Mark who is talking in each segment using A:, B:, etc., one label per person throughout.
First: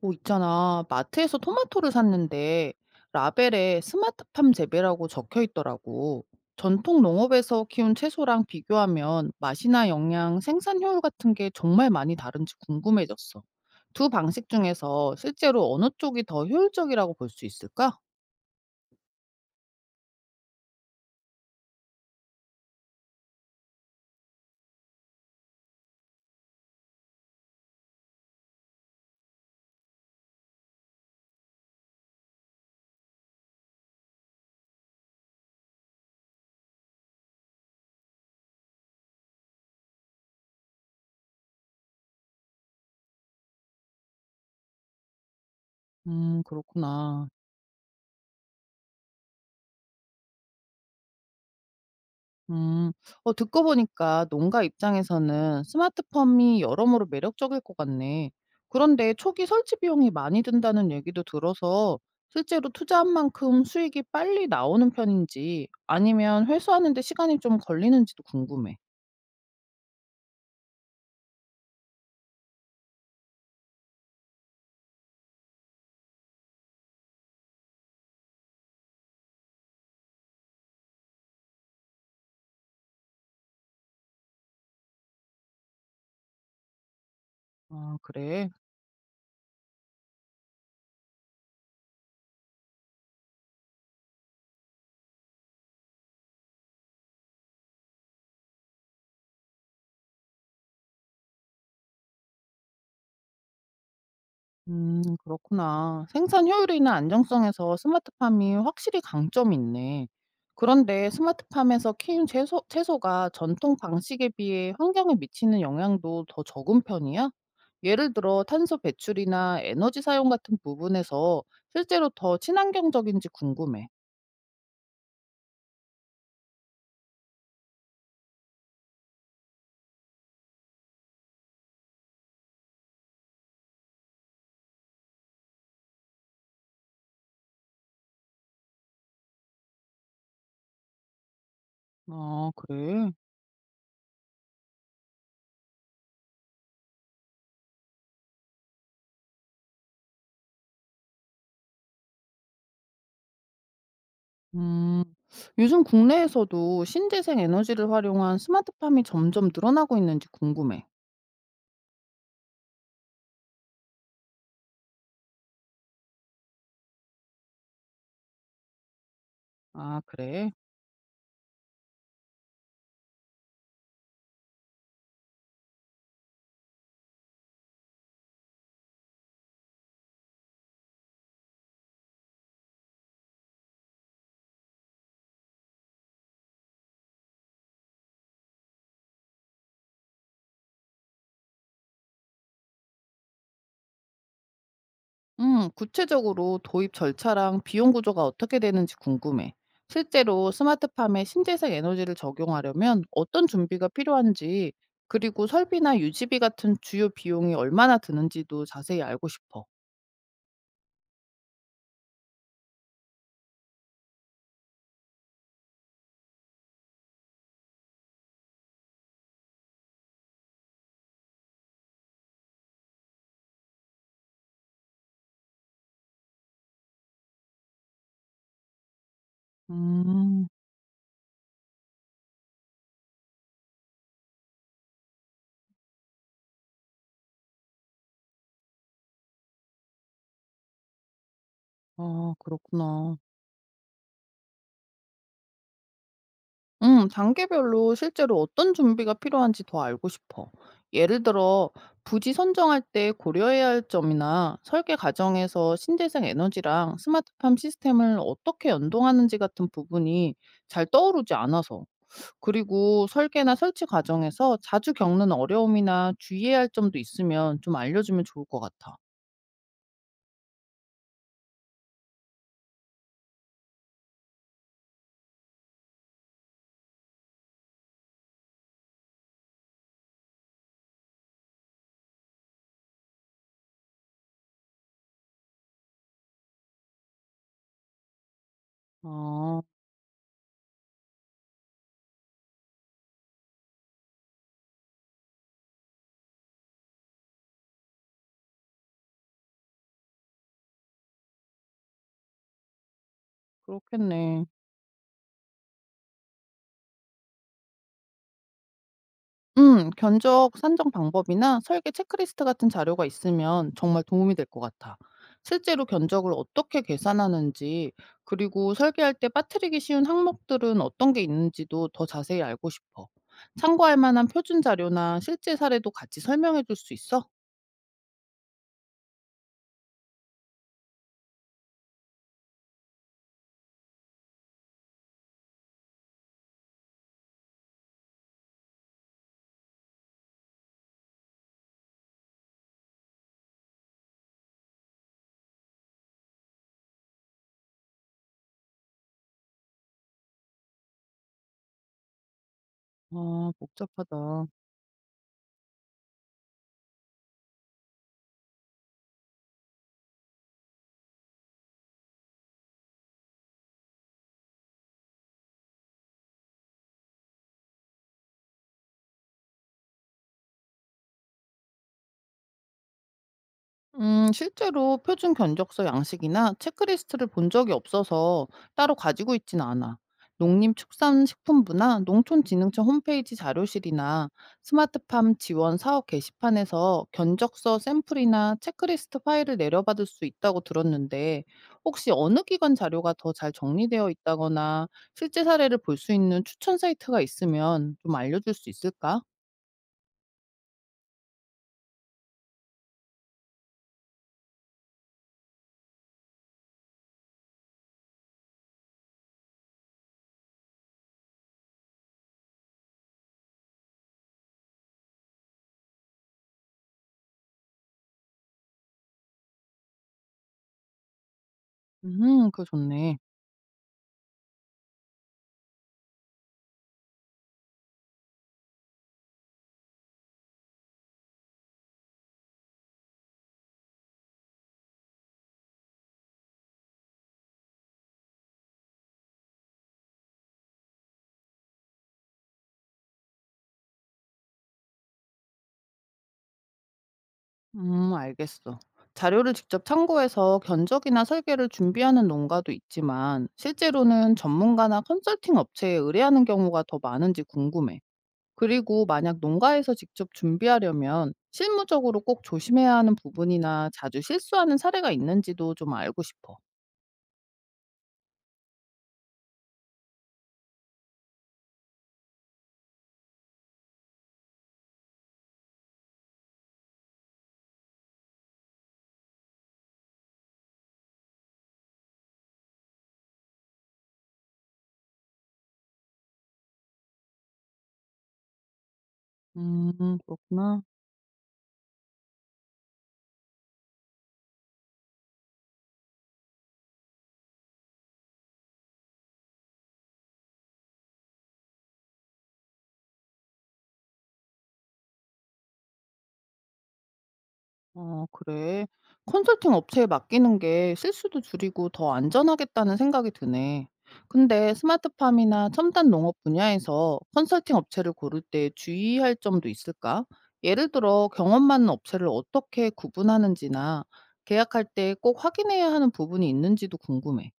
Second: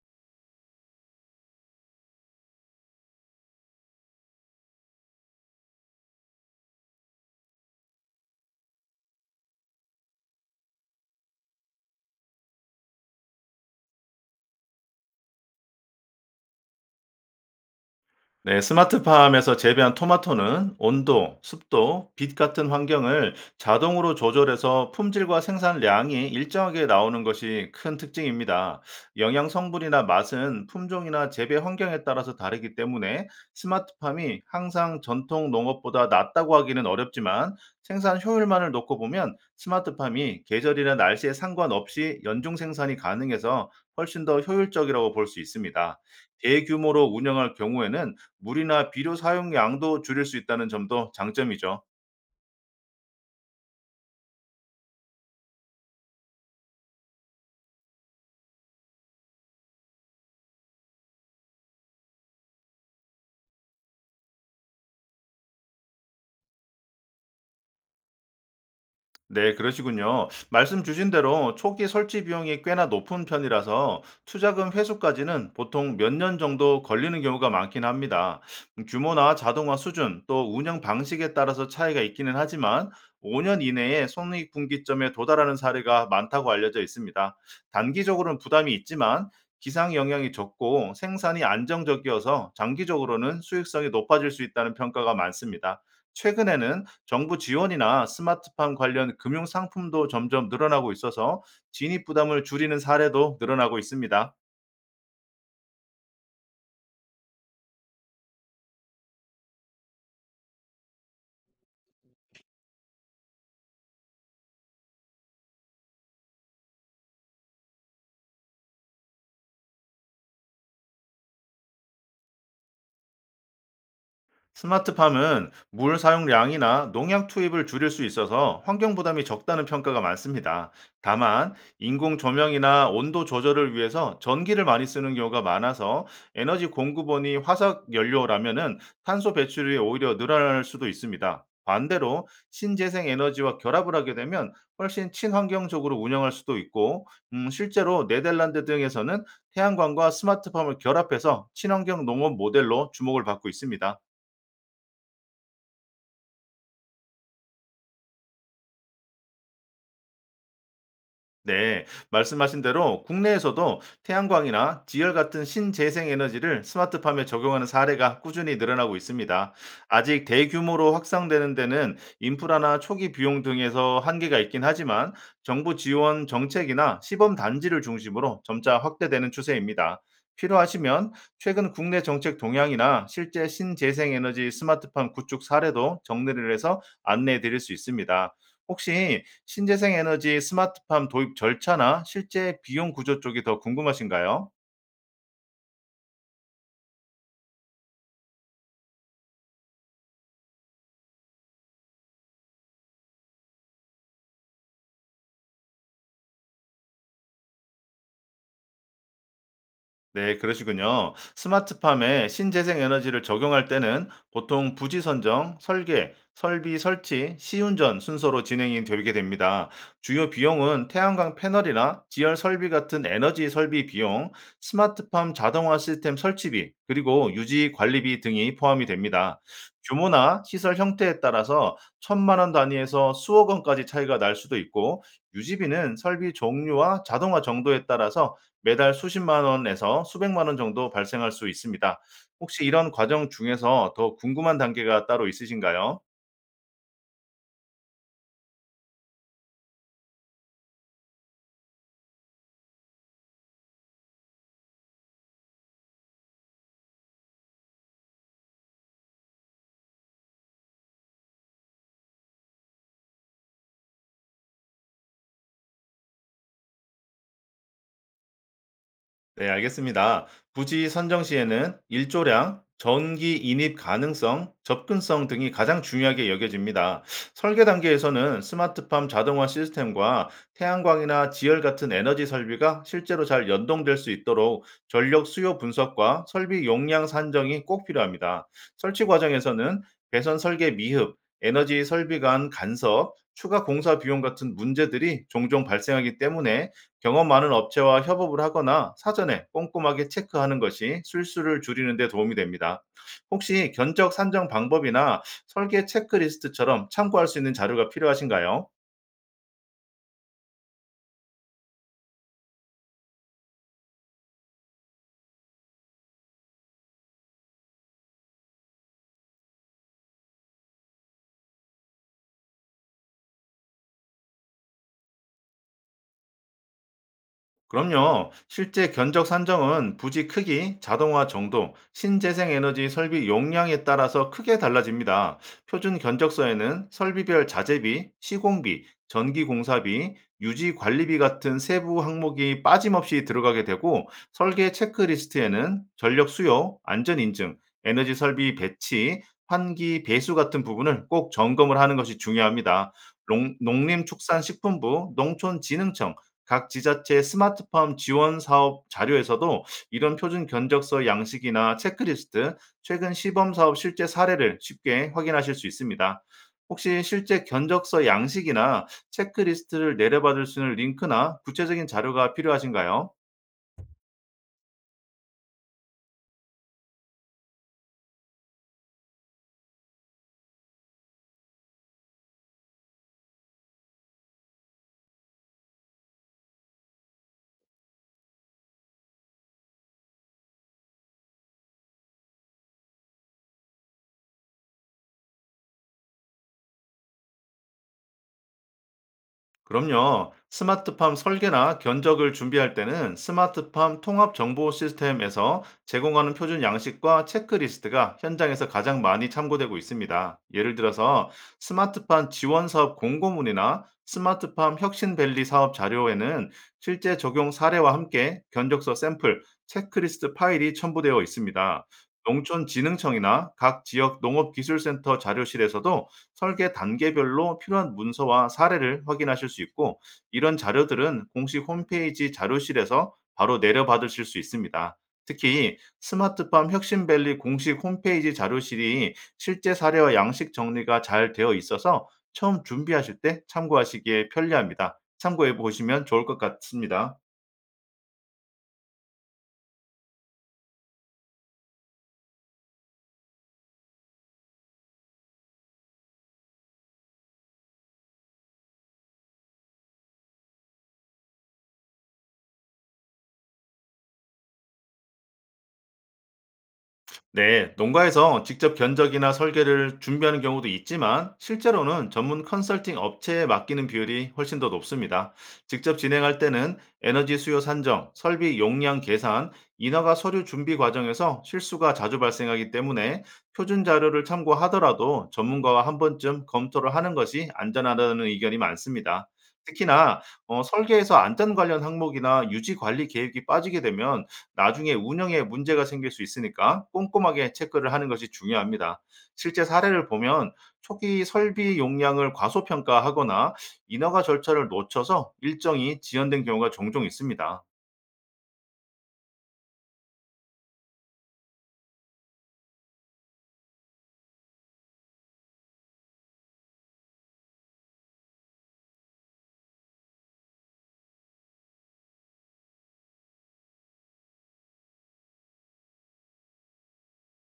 A: 뭐 있잖아. 마트에서 토마토를 샀는데 라벨에 스마트팜 재배라고 적혀 있더라고. 전통 농업에서 키운 채소랑 비교하면 맛이나 영양, 생산 효율 같은 게 정말 많이 다른지 궁금해졌어. 두 방식 중에서 실제로 어느 쪽이 더 효율적이라고 볼 수 있을까?
B: 네, 스마트팜에서 재배한 토마토는 온도, 습도, 빛 같은 환경을 자동으로 조절해서 품질과 생산량이 일정하게 나오는 것이 큰 특징입니다. 영양 성분이나 맛은 품종이나 재배 환경에 따라서 다르기 때문에 스마트팜이 항상 전통 농업보다 낫다고 하기는 어렵지만 생산 효율만을 놓고 보면 스마트팜이 계절이나 날씨에 상관없이 연중 생산이 가능해서 훨씬 더 효율적이라고 볼 수 있습니다. 대규모로
A: 그렇구나.
B: 운영할 경우에는 물이나 비료 사용량도 줄일 수 있다는 점도 장점이죠.
A: 음. 어 듣고 보니까 농가 입장에서는 스마트팜이 여러모로 매력적일 것 같네. 그런데 초기 설치 비용이 많이 든다는 얘기도 들어서 실제로 투자한 만큼 수익이 빨리 나오는 편인지 아니면 회수하는 데 시간이 좀 걸리는지도 궁금해.
B: 네, 그러시군요. 말씀 주신 대로 초기 설치 비용이 꽤나 높은 편이라서 투자금 회수까지는 보통 몇 년 정도 걸리는 경우가 많긴 합니다. 규모나 자동화 수준, 또 운영 방식에 따라서 차이가 있기는 하지만 5년 이내에 손익 분기점에 도달하는 사례가 많다고 알려져 있습니다.
A: 아,
B: 단기적으로는
A: 그래.
B: 부담이 있지만 기상 영향이 적고 생산이 안정적이어서 장기적으로는 수익성이 높아질 수 있다는 평가가 많습니다. 최근에는 정부 지원이나 스마트팜 관련 금융 상품도 점점 늘어나고 있어서 진입 부담을 줄이는 사례도 늘어나고 있습니다.
A: 그렇구나. 생산 효율이나 안정성에서 스마트팜이 확실히 강점이 있네. 그런데 스마트팜에서 키운 채소, 채소가 전통 방식에 비해 환경에 미치는 영향도 더 적은 편이야? 예를 들어 탄소 배출이나 에너지 사용 같은 부분에서 실제로 더 친환경적인지 궁금해.
B: 스마트팜은 물 사용량이나 농약 투입을 줄일 수 있어서 환경 부담이 적다는 평가가 많습니다. 다만 인공 조명이나 온도 조절을 위해서 전기를 많이 쓰는 경우가 많아서 에너지 공급원이 화석 연료라면은 탄소 배출이 오히려 늘어날 수도 있습니다. 반대로
A: 아,
B: 신재생
A: 그래?
B: 에너지와 결합을 하게 되면 훨씬 친환경적으로 운영할 수도 있고 실제로 네덜란드 등에서는 태양광과 스마트팜을 결합해서 친환경 농업 모델로 주목을 받고 있습니다.
A: 음, 요즘 국내에서도 신재생 에너지를 활용한 스마트팜이 점점 늘어나고 있는지 궁금해.
B: 네, 말씀하신 대로 국내에서도 태양광이나 지열 같은 신재생 에너지를 스마트팜에 적용하는 사례가 꾸준히 늘어나고 있습니다.
A: 아,
B: 아직
A: 그래?
B: 대규모로 확산되는 데는 인프라나 초기 비용 등에서 한계가 있긴 하지만 정부 지원 정책이나 시범 단지를 중심으로 점차 확대되는 추세입니다. 필요하시면 최근 국내 정책 동향이나 실제 신재생 에너지 스마트팜 구축 사례도 정리를 해서 안내해 드릴 수 있습니다. 혹시 신재생 에너지 스마트팜 도입 절차나 실제 비용 구조 쪽이 더 궁금하신가요?
A: 구체적으로 도입 절차랑 비용 구조가 어떻게 되는지 궁금해. 실제로 스마트팜에 신재생 에너지를 적용하려면 어떤 준비가 필요한지, 그리고 설비나 유지비 같은 주요 비용이 얼마나 드는지도 자세히 알고 싶어.
B: 네, 그러시군요. 스마트팜에 신재생 에너지를 적용할 때는 보통 부지 선정, 설계, 설비 설치, 시운전 순서로 진행이 되게 됩니다. 주요 비용은 태양광 패널이나 지열 설비 같은 에너지 설비 비용, 스마트팜 자동화 시스템 설치비, 그리고 유지 관리비 등이 포함이 됩니다. 규모나
A: 음,
B: 시설 형태에 따라서 천만 원 단위에서 수억 원까지 차이가 날 수도 있고, 유지비는 설비 종류와 자동화 정도에 따라서 매달 수십만 원에서 수백만 원 정도 발생할 수 있습니다.
A: 아,
B: 혹시 이런
A: 그렇구나.
B: 과정 중에서 더 궁금한 단계가 따로 있으신가요?
A: 단계별로 실제로 어떤 준비가 필요한지 더 알고 싶어. 예를 들어, 부지 선정할 때 고려해야 할 점이나 설계 과정에서 신재생 에너지랑 스마트팜 시스템을 어떻게 연동하는지 같은 부분이 잘 떠오르지 않아서. 그리고 설계나 설치 과정에서 자주 겪는 어려움이나 주의해야 할 점도 있으면 좀 알려주면 좋을 것 같아.
B: 네, 알겠습니다. 부지 선정 시에는 일조량, 전기 인입 가능성, 접근성 등이 가장 중요하게 여겨집니다. 설계 단계에서는 스마트팜 자동화 시스템과 태양광이나 지열 같은 에너지 설비가 실제로 잘 연동될 수 있도록 전력 수요 분석과 설비 용량 산정이 꼭 필요합니다. 설치
A: 아,
B: 과정에서는 배선 설계 미흡, 에너지 설비 간 간섭, 추가 공사 비용 같은 문제들이 종종 발생하기 때문에 경험 많은 업체와 협업을 하거나 사전에 꼼꼼하게 체크하는 것이 실수를 줄이는 데 도움이 됩니다. 혹시 견적
A: 그렇겠네.
B: 산정 방법이나 설계 체크리스트처럼 참고할 수 있는 자료가 필요하신가요?
A: 견적 산정 방법이나 설계 체크리스트 같은 자료가 있으면 정말 도움이 될 것 같아. 실제로 견적을 어떻게 계산하는지, 그리고 설계할 때 빠뜨리기 쉬운 항목들은 어떤 게 있는지도 더 자세히 알고 싶어. 참고할 만한 표준 자료나 실제 사례도 같이 설명해 줄 수 있어?
B: 그럼요. 실제 견적 산정은 부지 크기, 자동화 정도, 신재생 에너지 설비 용량에 따라서 크게 달라집니다. 표준 견적서에는 설비별 자재비, 시공비, 전기 공사비, 유지 관리비 같은 세부 항목이 빠짐없이 들어가게 되고 설계 체크리스트에는 전력 수요, 안전 인증, 에너지 설비 배치, 환기 배수 같은 부분을 꼭 점검을 하는 것이 중요합니다.
A: 아, 복잡하다.
B: 농림축산식품부, 농촌진흥청 각 지자체 스마트팜 지원 사업 자료에서도 이런 표준 견적서 양식이나 체크리스트, 최근 시범 사업 실제 사례를 쉽게 확인하실 수 있습니다. 혹시 실제 견적서 양식이나 체크리스트를 내려받을 수 있는 링크나 구체적인 자료가 필요하신가요?
A: 실제로 표준 견적서 양식이나 체크리스트를 본 적이 없어서 따로 가지고 있진 않아. 농림축산식품부나 농촌진흥청 홈페이지 자료실이나 스마트팜 지원 사업 게시판에서 견적서 샘플이나 체크리스트 파일을 내려받을 수 있다고 들었는데 혹시 어느 기관 자료가 더 잘 정리되어 있다거나 실제 사례를 볼 수 있는 추천 사이트가 있으면 좀 알려줄 수 있을까?
B: 그럼요. 스마트팜 설계나 견적을 준비할 때는 스마트팜 통합 정보 시스템에서 제공하는 표준 양식과 체크리스트가 현장에서 가장 많이 참고되고 있습니다. 예를 들어서 스마트팜 지원 사업 공고문이나 스마트팜 혁신밸리 사업 자료에는 실제 적용 사례와 함께 견적서 샘플, 체크리스트 파일이 첨부되어 있습니다.
A: 그거 좋네.
B: 농촌진흥청이나 각 지역 농업기술센터 자료실에서도 설계 단계별로 필요한 문서와 사례를 확인하실 수 있고 이런 자료들은 공식 홈페이지 자료실에서 바로 내려받으실 수 있습니다. 특히 스마트팜 혁신밸리 공식 홈페이지 자료실이 실제 사례와 양식 정리가 잘 되어 있어서 처음 준비하실 때 참고하시기에 편리합니다. 참고해 보시면 좋을 것 같습니다.
A: 알겠어. 자료를 직접 참고해서 견적이나 설계를 준비하는 농가도 있지만 실제로는 전문가나 컨설팅 업체에 의뢰하는 경우가 더 많은지 궁금해. 그리고 만약 농가에서 직접 준비하려면 실무적으로 꼭 조심해야 하는 부분이나 자주 실수하는 사례가 있는지도 좀 알고 싶어.
B: 네, 농가에서 직접 견적이나 설계를 준비하는 경우도 있지만 실제로는 전문 컨설팅 업체에 맡기는 비율이 훨씬 더 높습니다. 직접 진행할 때는 에너지 수요 산정, 설비 용량 계산, 인허가 서류 준비 과정에서 실수가 자주 발생하기 때문에 표준 자료를 참고하더라도 전문가와 한 번쯤 검토를 하는 것이 안전하다는 의견이 많습니다.
A: 음,
B: 특히나
A: 그렇구나.
B: 설계에서 안전 관련 항목이나 유지 관리 계획이 빠지게 되면 나중에 운영에 문제가 생길 수 있으니까 꼼꼼하게 체크를 하는 것이 중요합니다. 실제 사례를 보면 초기 설비 용량을 과소평가하거나 인허가 절차를 놓쳐서 일정이 지연된 경우가 종종 있습니다.
A: 어, 그래. 컨설팅 업체에 맡기는 게 실수도 줄이고 더 안전하겠다는 생각이 드네. 근데 스마트팜이나 첨단 농업 분야에서 컨설팅 업체를 고를 때 주의할 점도 있을까? 예를 들어 경험 많은 업체를 어떻게 구분하는지나 계약할 때 꼭 확인해야 하는 부분이 있는지도 궁금해.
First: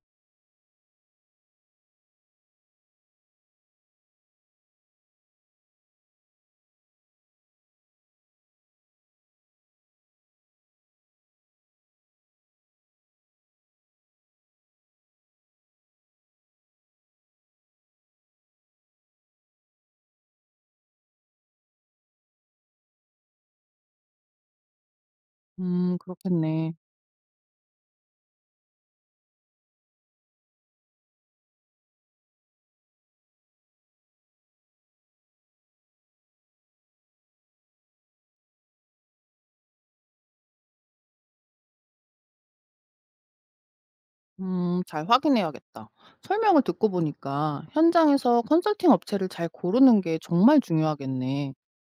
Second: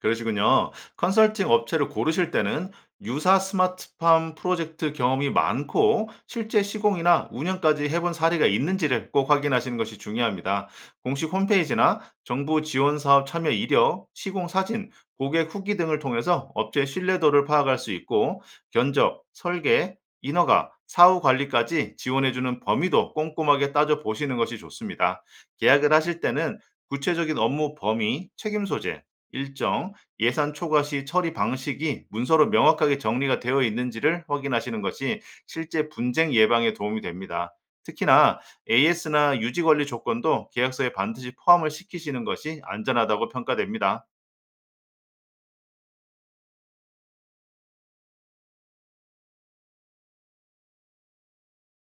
B: 그러시군요. 컨설팅 업체를 고르실 때는 유사 스마트팜 프로젝트 경험이 많고 실제 시공이나 운영까지 해본 사례가 있는지를 꼭 확인하시는 것이 중요합니다. 공식 홈페이지나 정부 지원 사업 참여 이력, 시공 사진, 고객 후기 등을 통해서 업체 신뢰도를 파악할 수 있고 견적, 설계, 인허가, 사후 관리까지 지원해주는 범위도 꼼꼼하게 따져 보시는 것이 좋습니다. 계약을 하실 때는
A: 그렇겠네.
B: 구체적인 업무 범위, 책임 소재, 일정, 예산 초과 시 처리 방식이 문서로 명확하게 정리가 되어 있는지를 확인하시는 것이 실제 분쟁 예방에 도움이 됩니다. 특히나 AS나 유지 관리 조건도 계약서에 반드시 포함을 시키시는 것이 안전하다고 평가됩니다.
A: 잘 확인해야겠다. 설명을 듣고 보니까 현장에서 컨설팅 업체를 잘 고르는 게 정말 중요하겠네.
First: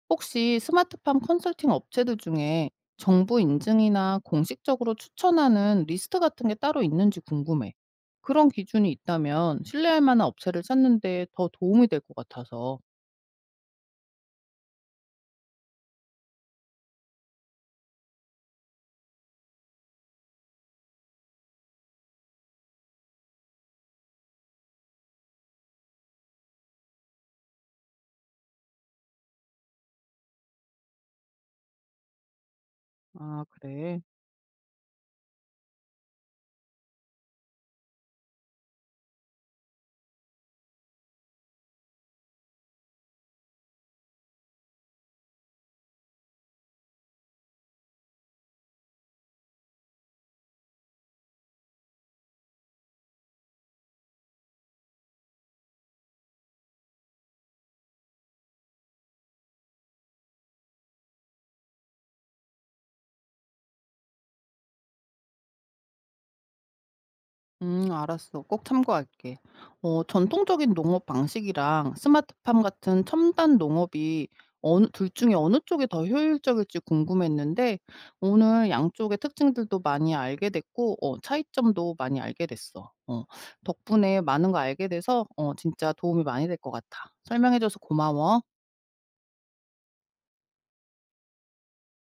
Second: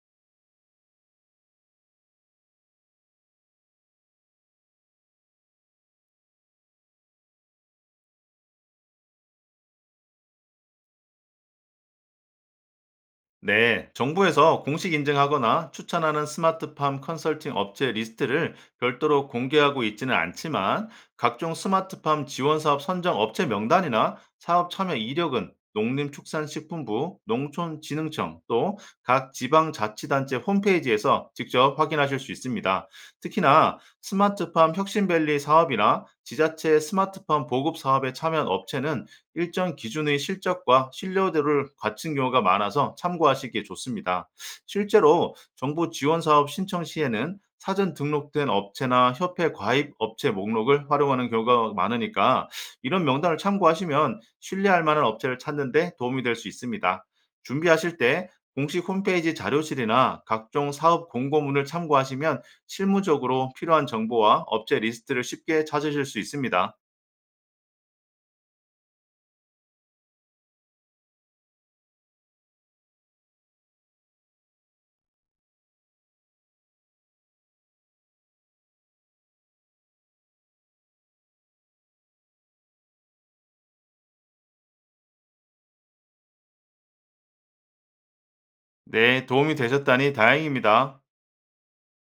A: 혹시 스마트팜 컨설팅 업체들 중에 정부 인증이나 공식적으로 추천하는 리스트 같은 게 따로 있는지 궁금해. 그런 기준이 있다면 신뢰할 만한 업체를 찾는 데 더 도움이 될 것 같아서.
B: 네, 정부에서 공식 인증하거나 추천하는 스마트팜 컨설팅 업체 리스트를 별도로 공개하고 있지는 않지만 각종 스마트팜 지원 사업 선정 업체 명단이나 사업 참여 이력은 농림축산식품부, 농촌진흥청 또 각 지방자치단체 홈페이지에서 직접 확인하실 수 있습니다.
A: 아,
B: 특히나
A: 그래.
B: 스마트팜 혁신밸리 사업이나 지자체 스마트팜 보급 사업에 참여한 업체는 일정 기준의 실적과 신뢰도를 갖춘 경우가 많아서 참고하시기에 좋습니다. 실제로 정부 지원 사업 신청 시에는 사전 등록된 업체나 협회 가입 업체 목록을 활용하는 경우가 많으니까 이런 명단을 참고하시면 신뢰할 만한 업체를 찾는 데 도움이 될 수 있습니다. 준비하실 때 공식 홈페이지 자료실이나 각종 사업 공고문을 참고하시면 실무적으로 필요한 정보와 업체 리스트를 쉽게 찾으실 수 있습니다.
A: 알았어. 꼭 참고할게. 전통적인 농업 방식이랑 스마트팜 같은 첨단 농업이 어느, 둘 중에 어느 쪽이 더 효율적일지 궁금했는데, 오늘 양쪽의 특징들도 많이 알게 됐고, 차이점도 많이 알게 됐어. 덕분에 많은 거 알게 돼서, 진짜 도움이 많이 될 것 같아. 설명해줘서 고마워.
B: 네, 도움이 되셨다니 다행입니다.